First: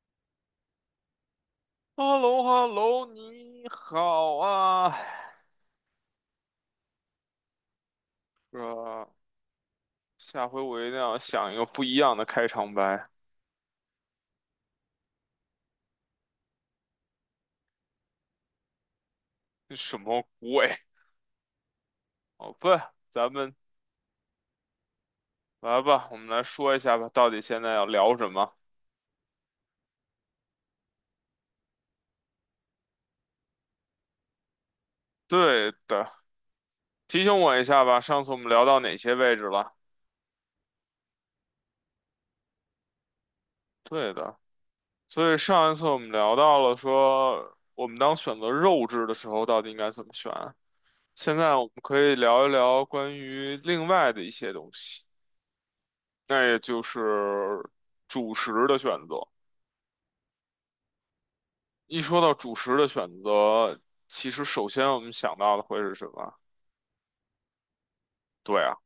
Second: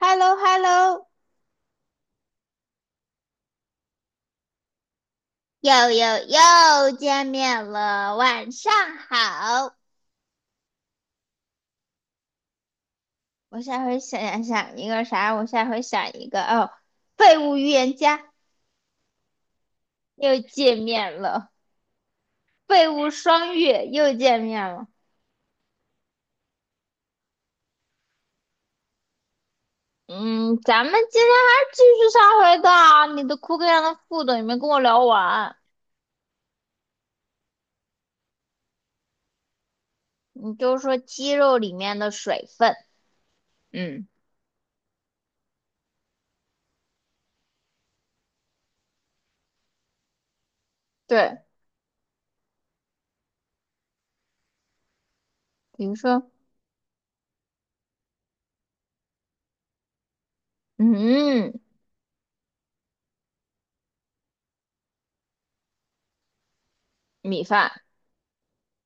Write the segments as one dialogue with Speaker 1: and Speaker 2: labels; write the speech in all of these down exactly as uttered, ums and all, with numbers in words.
Speaker 1: h e l l o h e l l o
Speaker 2: h e l l o h e l l o 你好啊！
Speaker 1: 又又又见面了，晚上
Speaker 2: 呃，
Speaker 1: 好。
Speaker 2: 下回我一定要想一个不一样的开场白。
Speaker 1: 我下回想想一个啥？我下回想一个哦，废物预言家
Speaker 2: 这什么
Speaker 1: 又见
Speaker 2: 鬼？
Speaker 1: 面了，
Speaker 2: 好
Speaker 1: 废
Speaker 2: 吧，
Speaker 1: 物
Speaker 2: 咱们
Speaker 1: 双月又见面了。
Speaker 2: 来吧，我们来说一下吧，到底现在要聊什么？
Speaker 1: 嗯，咱们今天还是继续上回的啊你的库克上的副总你没跟我聊完，
Speaker 2: 对的，提醒我一下吧，上次我们聊到哪些位置了？
Speaker 1: 你就说鸡肉里面的水分，嗯，
Speaker 2: 对的，所以上一次我们聊到了说，我们当选择肉质的时候，到底应该怎么选啊？现
Speaker 1: 对，
Speaker 2: 在我们可以聊一聊关于另外的一些东西。
Speaker 1: 比如说，
Speaker 2: 那也就是主食的选择。
Speaker 1: 嗯，
Speaker 2: 一说到主食的选择，其实首先我们想到的会是什么？
Speaker 1: 米饭，
Speaker 2: 对啊，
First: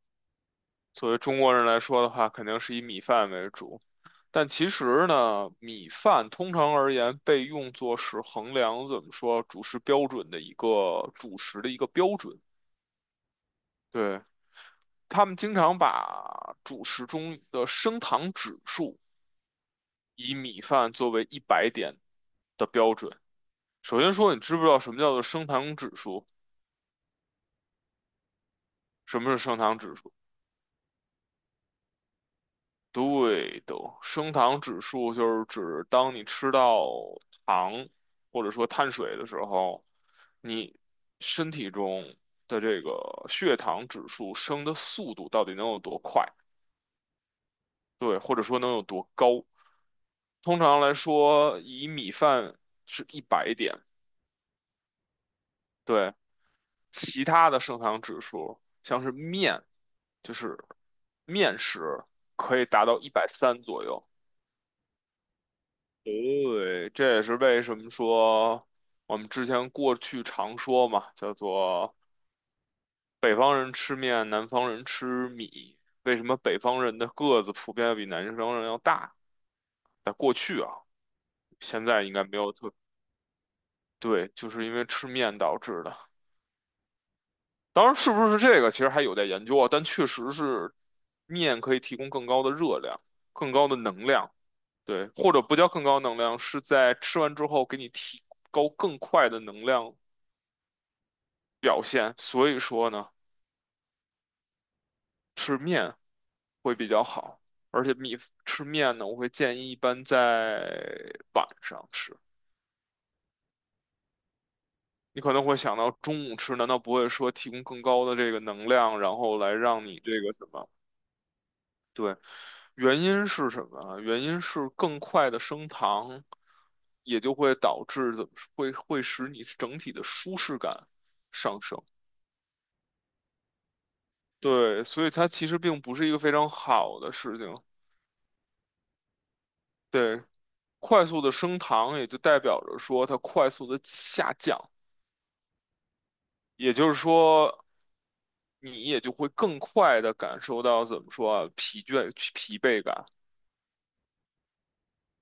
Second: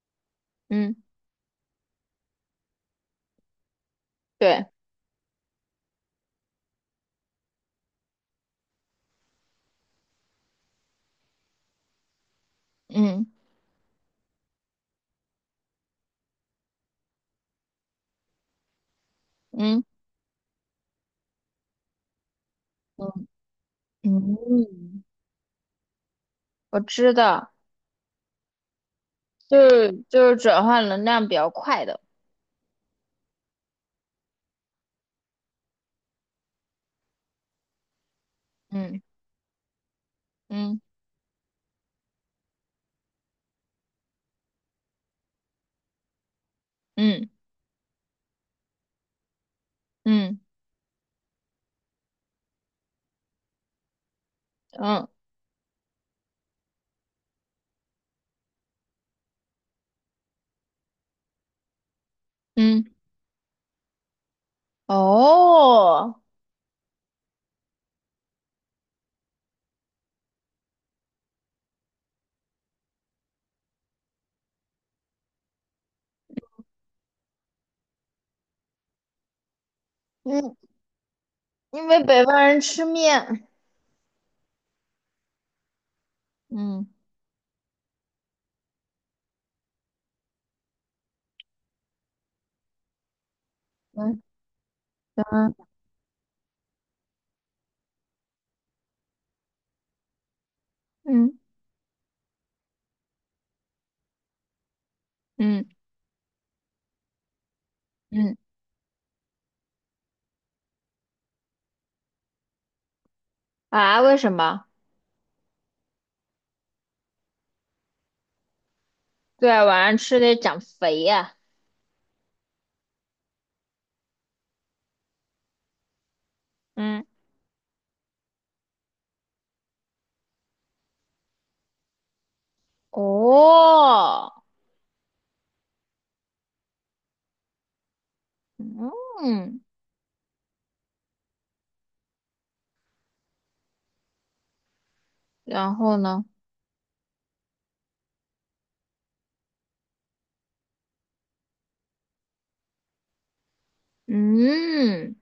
Speaker 1: 嗯，
Speaker 2: 作为中国人来说的话，肯定是以米饭为主。但
Speaker 1: 对，
Speaker 2: 其实呢，米饭通常而言被用作是衡量怎么说主食标准的一个主食的一个标准。
Speaker 1: 嗯
Speaker 2: 对，他们经常把主食中的升糖指数
Speaker 1: 嗯
Speaker 2: 以米饭作为一百点的标准。
Speaker 1: 嗯
Speaker 2: 首先说，你知不知道什么
Speaker 1: 嗯，
Speaker 2: 叫做升糖指数？
Speaker 1: 我知道，
Speaker 2: 什么是升
Speaker 1: 就
Speaker 2: 糖指
Speaker 1: 是
Speaker 2: 数？
Speaker 1: 就是转换能量比较快的，
Speaker 2: 对的，升糖指数就是指当你吃到糖或者说碳
Speaker 1: 嗯
Speaker 2: 水的时候，你
Speaker 1: 嗯
Speaker 2: 身体中的这个血糖指数升的速度到底能有多快？
Speaker 1: 嗯
Speaker 2: 对，或者说能有多高？
Speaker 1: 嗯
Speaker 2: 通常来说，以米饭是一百点，
Speaker 1: 嗯
Speaker 2: 对，其他的升糖指数，像是面，就是面食可以
Speaker 1: 嗯，
Speaker 2: 达到一百三左右。
Speaker 1: 哦，
Speaker 2: 对，这也是为什么说我们之前过去常说嘛，叫做北方人吃面，南方人吃米。为什么北方人的个子普遍要比南方人要大？在过
Speaker 1: 嗯，
Speaker 2: 去啊，现
Speaker 1: 因为
Speaker 2: 在应
Speaker 1: 北
Speaker 2: 该没
Speaker 1: 方
Speaker 2: 有
Speaker 1: 人
Speaker 2: 特，
Speaker 1: 吃面，
Speaker 2: 对，就是因为吃面导致的。
Speaker 1: 嗯
Speaker 2: 当然，是不是这个其实还有待研究啊，但确实是面可以提供更高的热量、更高的能
Speaker 1: 嗯
Speaker 2: 量，对，或者
Speaker 1: 嗯
Speaker 2: 不叫更高能量，是在吃完之后给你提高更快的能量
Speaker 1: 嗯
Speaker 2: 表现。所以说呢，吃
Speaker 1: 嗯
Speaker 2: 面会比较好，而且米
Speaker 1: 嗯，
Speaker 2: 吃面呢，我会建议一般在晚上吃。
Speaker 1: 啊，为什么？
Speaker 2: 你可能会想到中午吃，难道不会说提供更高的这个能量，然后
Speaker 1: 对
Speaker 2: 来
Speaker 1: 啊，晚
Speaker 2: 让
Speaker 1: 上
Speaker 2: 你
Speaker 1: 吃
Speaker 2: 这个
Speaker 1: 得
Speaker 2: 什
Speaker 1: 长
Speaker 2: 么？
Speaker 1: 肥呀、
Speaker 2: 对，原因是什么啊？原因是更快的升糖，
Speaker 1: 嗯，
Speaker 2: 也就会导致怎么说会会使你整体的舒适感上升。
Speaker 1: 哦，
Speaker 2: 对，所以它其实并不是一个非常好的事情。
Speaker 1: 嗯，
Speaker 2: 对，快速的升糖也就代表着说它快速的下降，
Speaker 1: 然后呢？
Speaker 2: 也就是说你也就会更快的感受到怎么说啊疲倦疲惫感。
Speaker 1: 嗯，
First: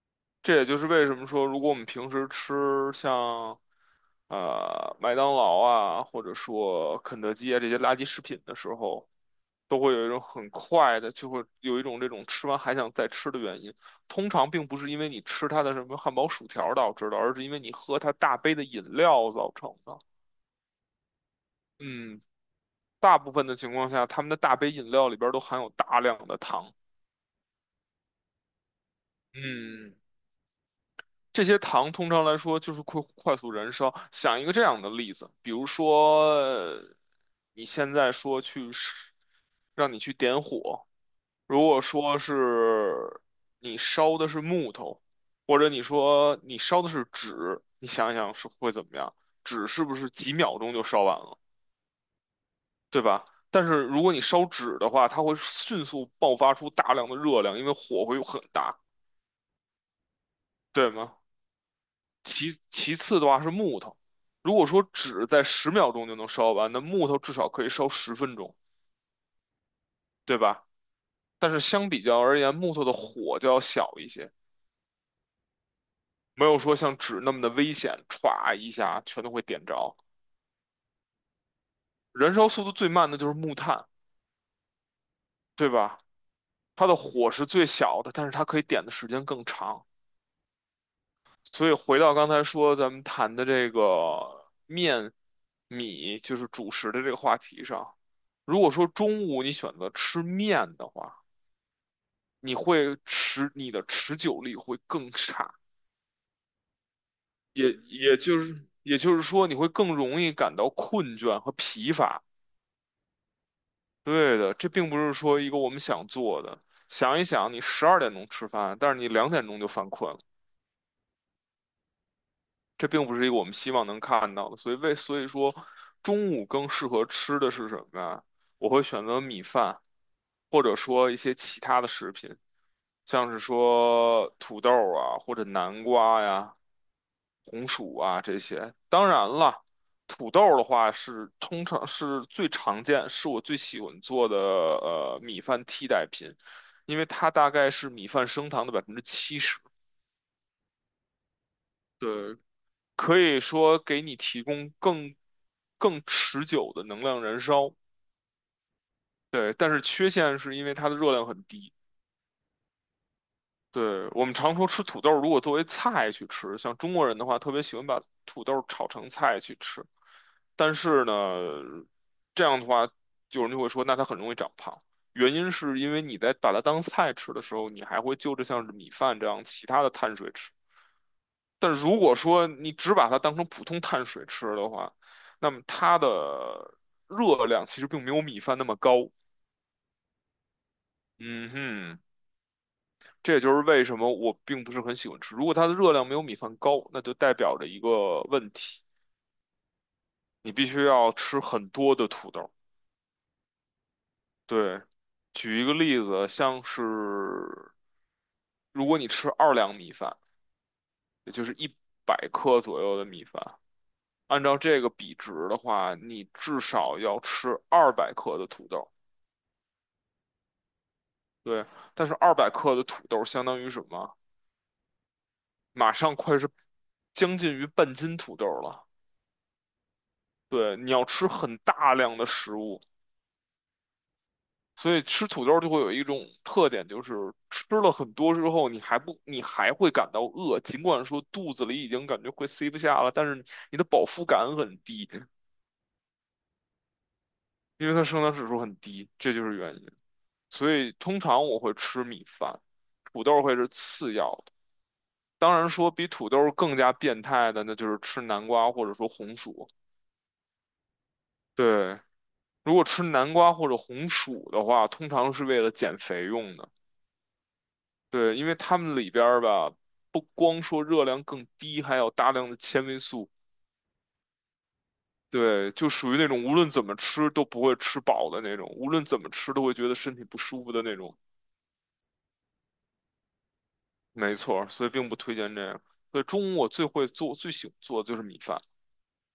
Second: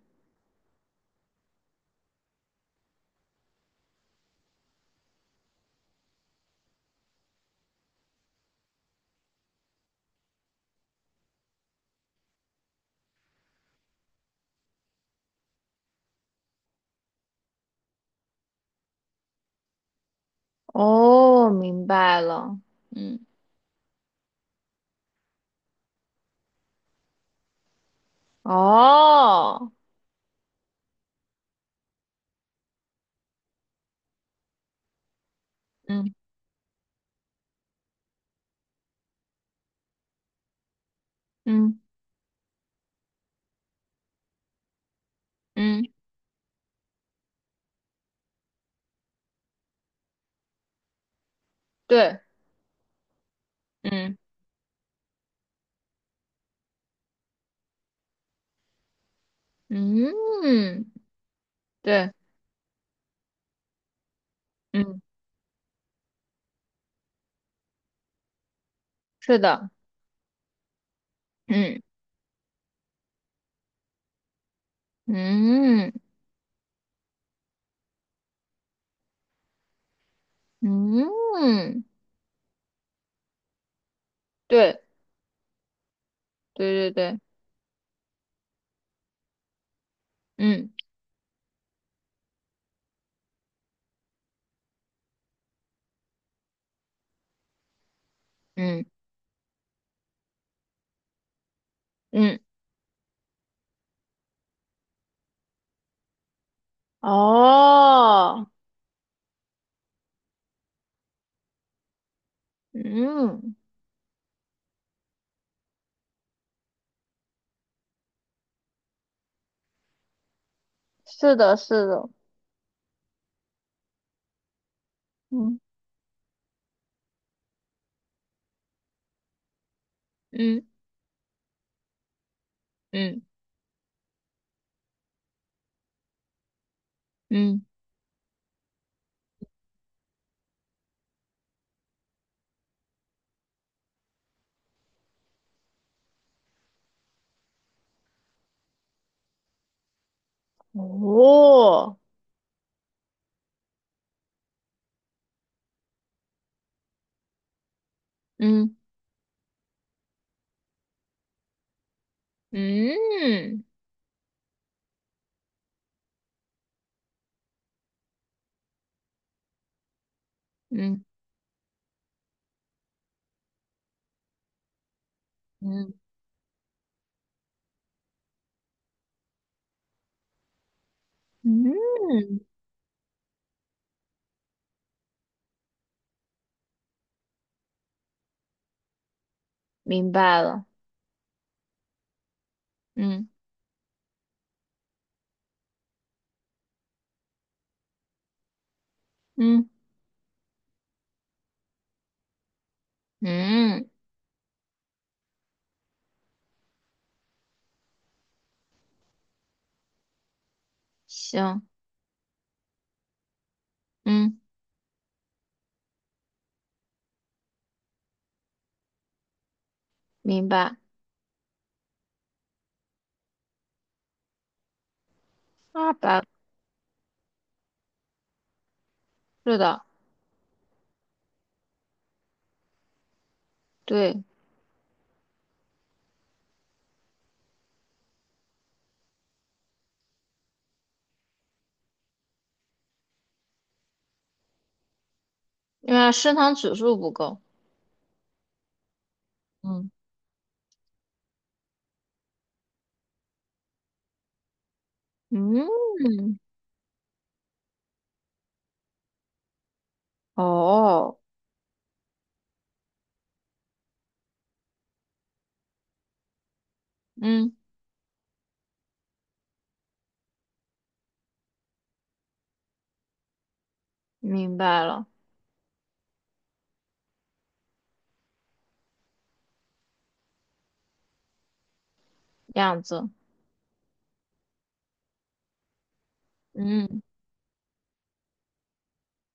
Speaker 2: 这也就是为什么说，如果我们平时吃像呃麦当劳啊，或者说肯德基啊这些垃圾食品的时候，都会有一种很快的，就会有一种这种吃完还想再吃的原因。通常并不是因为你吃它的什么汉堡、薯条导致的，而是因为你喝它大杯的饮料造成的。
Speaker 1: 哦，明白
Speaker 2: 嗯，
Speaker 1: 了，
Speaker 2: 大
Speaker 1: 嗯，
Speaker 2: 部分的情况下，他们的大杯饮料里边儿都含有大量的糖。
Speaker 1: 哦。
Speaker 2: 嗯。这些糖通常来说就是快快速燃烧。想一个这样的例子，比如
Speaker 1: 嗯。
Speaker 2: 说呃你现在说去是让你去点火，如
Speaker 1: 嗯
Speaker 2: 果说是你烧的是木头，或者
Speaker 1: 嗯，
Speaker 2: 你说你烧的是纸，你想一想是会怎么样？纸是不是几秒钟就烧完了，
Speaker 1: 对，
Speaker 2: 对吧？但是如果
Speaker 1: 嗯
Speaker 2: 你烧纸的话，它会迅速爆发出大量的热量，因为火会很大，
Speaker 1: 嗯，
Speaker 2: 对吗？
Speaker 1: 对，
Speaker 2: 其其次的话是木头，如果说
Speaker 1: 嗯，
Speaker 2: 纸在十秒钟就能烧完，那木头至少可以烧十分钟，
Speaker 1: 是的，
Speaker 2: 对吧？但是
Speaker 1: 嗯
Speaker 2: 相比较而言，木头的火就要小一些，
Speaker 1: 嗯
Speaker 2: 没有说像纸那么的危险，歘一下全都会点着。
Speaker 1: 嗯，
Speaker 2: 燃烧速度最慢的就是木炭，
Speaker 1: 对
Speaker 2: 对吧？它
Speaker 1: 对对
Speaker 2: 的
Speaker 1: 对，
Speaker 2: 火是最小的，但是它可以点的时间更长。
Speaker 1: 嗯
Speaker 2: 所以回到刚才说咱们谈的这个面米，就是主食的这个话题上，如果
Speaker 1: 嗯
Speaker 2: 说中午你选择吃面的话，
Speaker 1: 嗯，
Speaker 2: 你会持你的持久力会更差，也也就
Speaker 1: 哦，
Speaker 2: 是也就是说你会更容易感到困倦和疲乏。
Speaker 1: 嗯，
Speaker 2: 对的，这并不是说一个我们想做的。想一想，你十二点钟吃饭，但是你两点钟就犯困了。
Speaker 1: 是的，是的，
Speaker 2: 这并不是一个我们希望能看到的，所以为所以说，
Speaker 1: 嗯
Speaker 2: 中午更适合吃的是什么呀？我会选择米饭，或
Speaker 1: 嗯
Speaker 2: 者说一些其他的食品，
Speaker 1: 嗯
Speaker 2: 像是说土豆啊，或者南瓜呀、
Speaker 1: 嗯，
Speaker 2: 红薯啊这些。当然了，土豆的话是通常是最常见，是我最喜欢做的呃米饭替代品，因为它大概是米饭升糖的百分之七十。
Speaker 1: 哦，
Speaker 2: 对，可以说给你提供更更持久的能量燃烧。
Speaker 1: 嗯
Speaker 2: 对，但是缺陷是因为它的热量很低。
Speaker 1: 嗯
Speaker 2: 对，我们常说吃土豆，如果作为菜去吃，像中国人的话，特别喜欢把土豆炒成菜去吃。但
Speaker 1: 嗯
Speaker 2: 是呢，这样的话，有人就会说，那它很容易长胖。原因是
Speaker 1: 嗯
Speaker 2: 因为你在把它当菜吃的时候，你还会就着像是米饭这样其他的碳水吃。但如果
Speaker 1: 嗯，
Speaker 2: 说你只把它当成普通碳水吃的话，那么它的热量其实并没有米饭那么高。
Speaker 1: 明白了，
Speaker 2: 嗯哼，
Speaker 1: 嗯
Speaker 2: 这也就是为什么我并不是很喜欢吃。如果它的热量没有米饭高，那就代表着一个问题，
Speaker 1: 嗯
Speaker 2: 你必须要吃很多的土豆。
Speaker 1: 嗯，
Speaker 2: 对，举一个例子，像是如果你吃二两米饭，也就是
Speaker 1: 行，
Speaker 2: 一百克左右的米饭，
Speaker 1: 嗯，
Speaker 2: 按照这个比值的话，你至少要吃二百克的土豆。
Speaker 1: 明白。
Speaker 2: 对，但是二百克的土豆相当于什么？
Speaker 1: 啊，
Speaker 2: 马上
Speaker 1: 拜。
Speaker 2: 快是将近于半斤土豆了。
Speaker 1: 是的，
Speaker 2: 对，你要吃很大量的食物，
Speaker 1: 对，
Speaker 2: 所以吃土豆就会有一种特点，就是吃了很多之后，你还不，你还会感到饿，尽管说肚子里已经感觉快塞不下了，但是你的饱腹感很低，
Speaker 1: 因为升糖指数不够。
Speaker 2: 因为它升糖指数很低，这就是原
Speaker 1: 嗯，
Speaker 2: 因。所以通常我会吃米饭，土豆会是次要的。当然说比土
Speaker 1: 嗯，
Speaker 2: 豆更加变态的，那就是吃南瓜或者说红薯。
Speaker 1: 哦，
Speaker 2: 对，如果吃南瓜或者红薯的话，通常是为了减肥用的。
Speaker 1: 嗯，
Speaker 2: 对，因为它们里边儿吧，不光说热量更低，还有大量的纤维素。
Speaker 1: 明白了，
Speaker 2: 对，就属于那种无论怎么吃都不会吃饱的那种，无论怎么吃都会觉得身体不舒服的那种。
Speaker 1: 样子，
Speaker 2: 没错儿，所以并不推荐这样。所以中午我最
Speaker 1: 嗯
Speaker 2: 会做、最喜欢做的就是米饭。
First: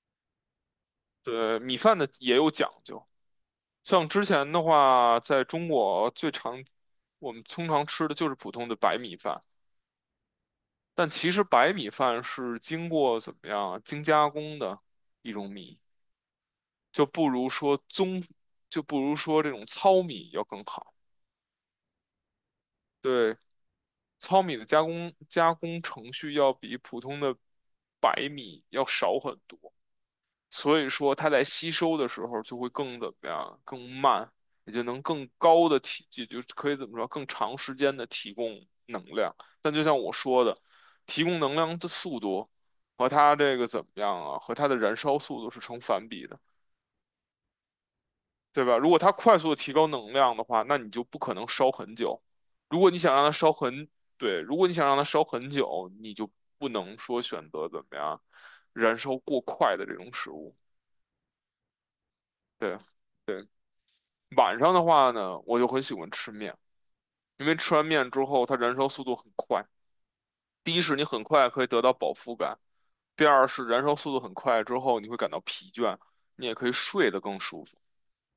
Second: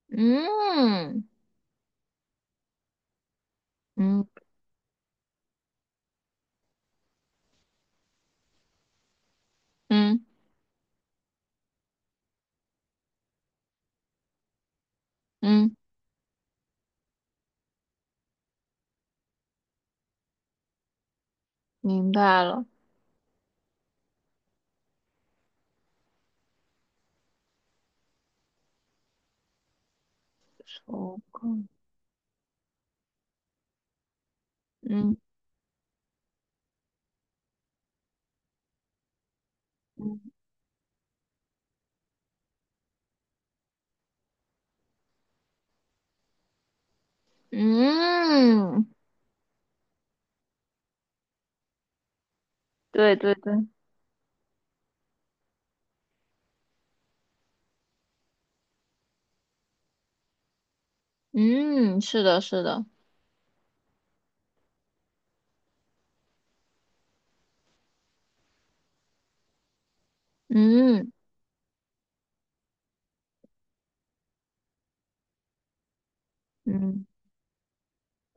Speaker 1: 嗯
Speaker 2: 对，米饭的也有讲究。像之
Speaker 1: 嗯
Speaker 2: 前的话，在中国最常我们通常吃的就是普通的白米饭，
Speaker 1: 嗯
Speaker 2: 但其实白米饭是经过怎么样啊精加工的一种
Speaker 1: 嗯，
Speaker 2: 米，就不如说棕，就不如说这种糙米要更好。
Speaker 1: 明白了，
Speaker 2: 对，糙米的加工加工程序要比普通的白米要少很多。所以
Speaker 1: 手
Speaker 2: 说它在
Speaker 1: 控
Speaker 2: 吸收的时候就会更怎么样，更慢，也就能
Speaker 1: 嗯
Speaker 2: 更高的提，也就可以怎么说，更长时间的提供能量。但就像我
Speaker 1: 嗯
Speaker 2: 说的，提供能量的速度和它这个怎么样啊，和它的燃烧速度是成反比的，对吧？
Speaker 1: 嗯，
Speaker 2: 如果它快速的提高能量的话，那你就不可能烧很久。如果你
Speaker 1: 对
Speaker 2: 想让它
Speaker 1: 对对，
Speaker 2: 烧很，对，如果你想让它烧很久，你就不能说选择怎么样燃烧过快的这种食物。
Speaker 1: 嗯，是的，是
Speaker 2: 对。
Speaker 1: 的，
Speaker 2: 晚上的话呢，我就很喜欢吃面，因为吃完面之后，它燃烧速度很快。第一是你
Speaker 1: 嗯
Speaker 2: 很快可以得到饱腹感，第二是燃烧速度很快之后，你会感到疲倦，你也可以
Speaker 1: 嗯，
Speaker 2: 睡得更舒服。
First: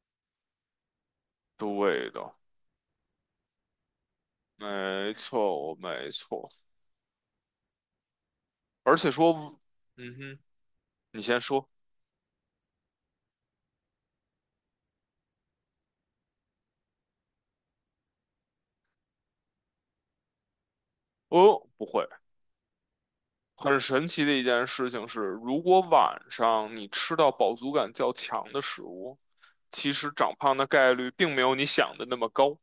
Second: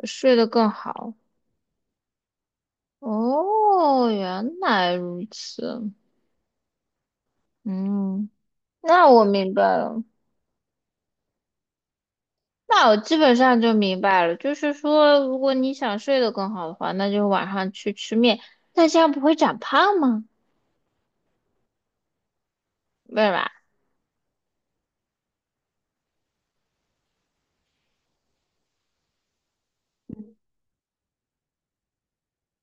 Speaker 1: 睡得更好。
Speaker 2: 对的，
Speaker 1: 哦，原来
Speaker 2: 没
Speaker 1: 如
Speaker 2: 错，
Speaker 1: 此，
Speaker 2: 没错。
Speaker 1: 嗯，
Speaker 2: 而
Speaker 1: 那
Speaker 2: 且
Speaker 1: 我明
Speaker 2: 说，
Speaker 1: 白了，
Speaker 2: 嗯哼，你先说。
Speaker 1: 那我基本上就明白了，就是说，如果你想睡得更好的话，那就晚上去吃面，那这样不会长胖吗？
Speaker 2: 哦，不会。
Speaker 1: 对吧？
Speaker 2: 很神奇的一件事情是，如果晚上你吃到饱足感较强的食物，其实长胖的概率并没有你想的那么高。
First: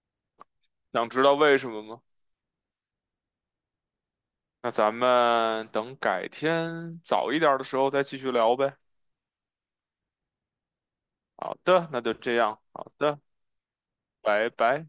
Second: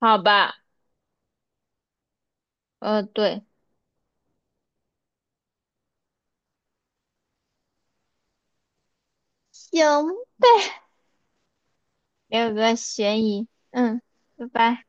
Speaker 1: 好吧，
Speaker 2: 想知道为什么吗？
Speaker 1: 呃，对，
Speaker 2: 那咱们等改天早一点儿的时候再继续聊呗。
Speaker 1: 行，
Speaker 2: 好的，那就这
Speaker 1: 没有
Speaker 2: 样。
Speaker 1: 个
Speaker 2: 好的，
Speaker 1: 嫌疑，嗯，拜
Speaker 2: 拜
Speaker 1: 拜。
Speaker 2: 拜。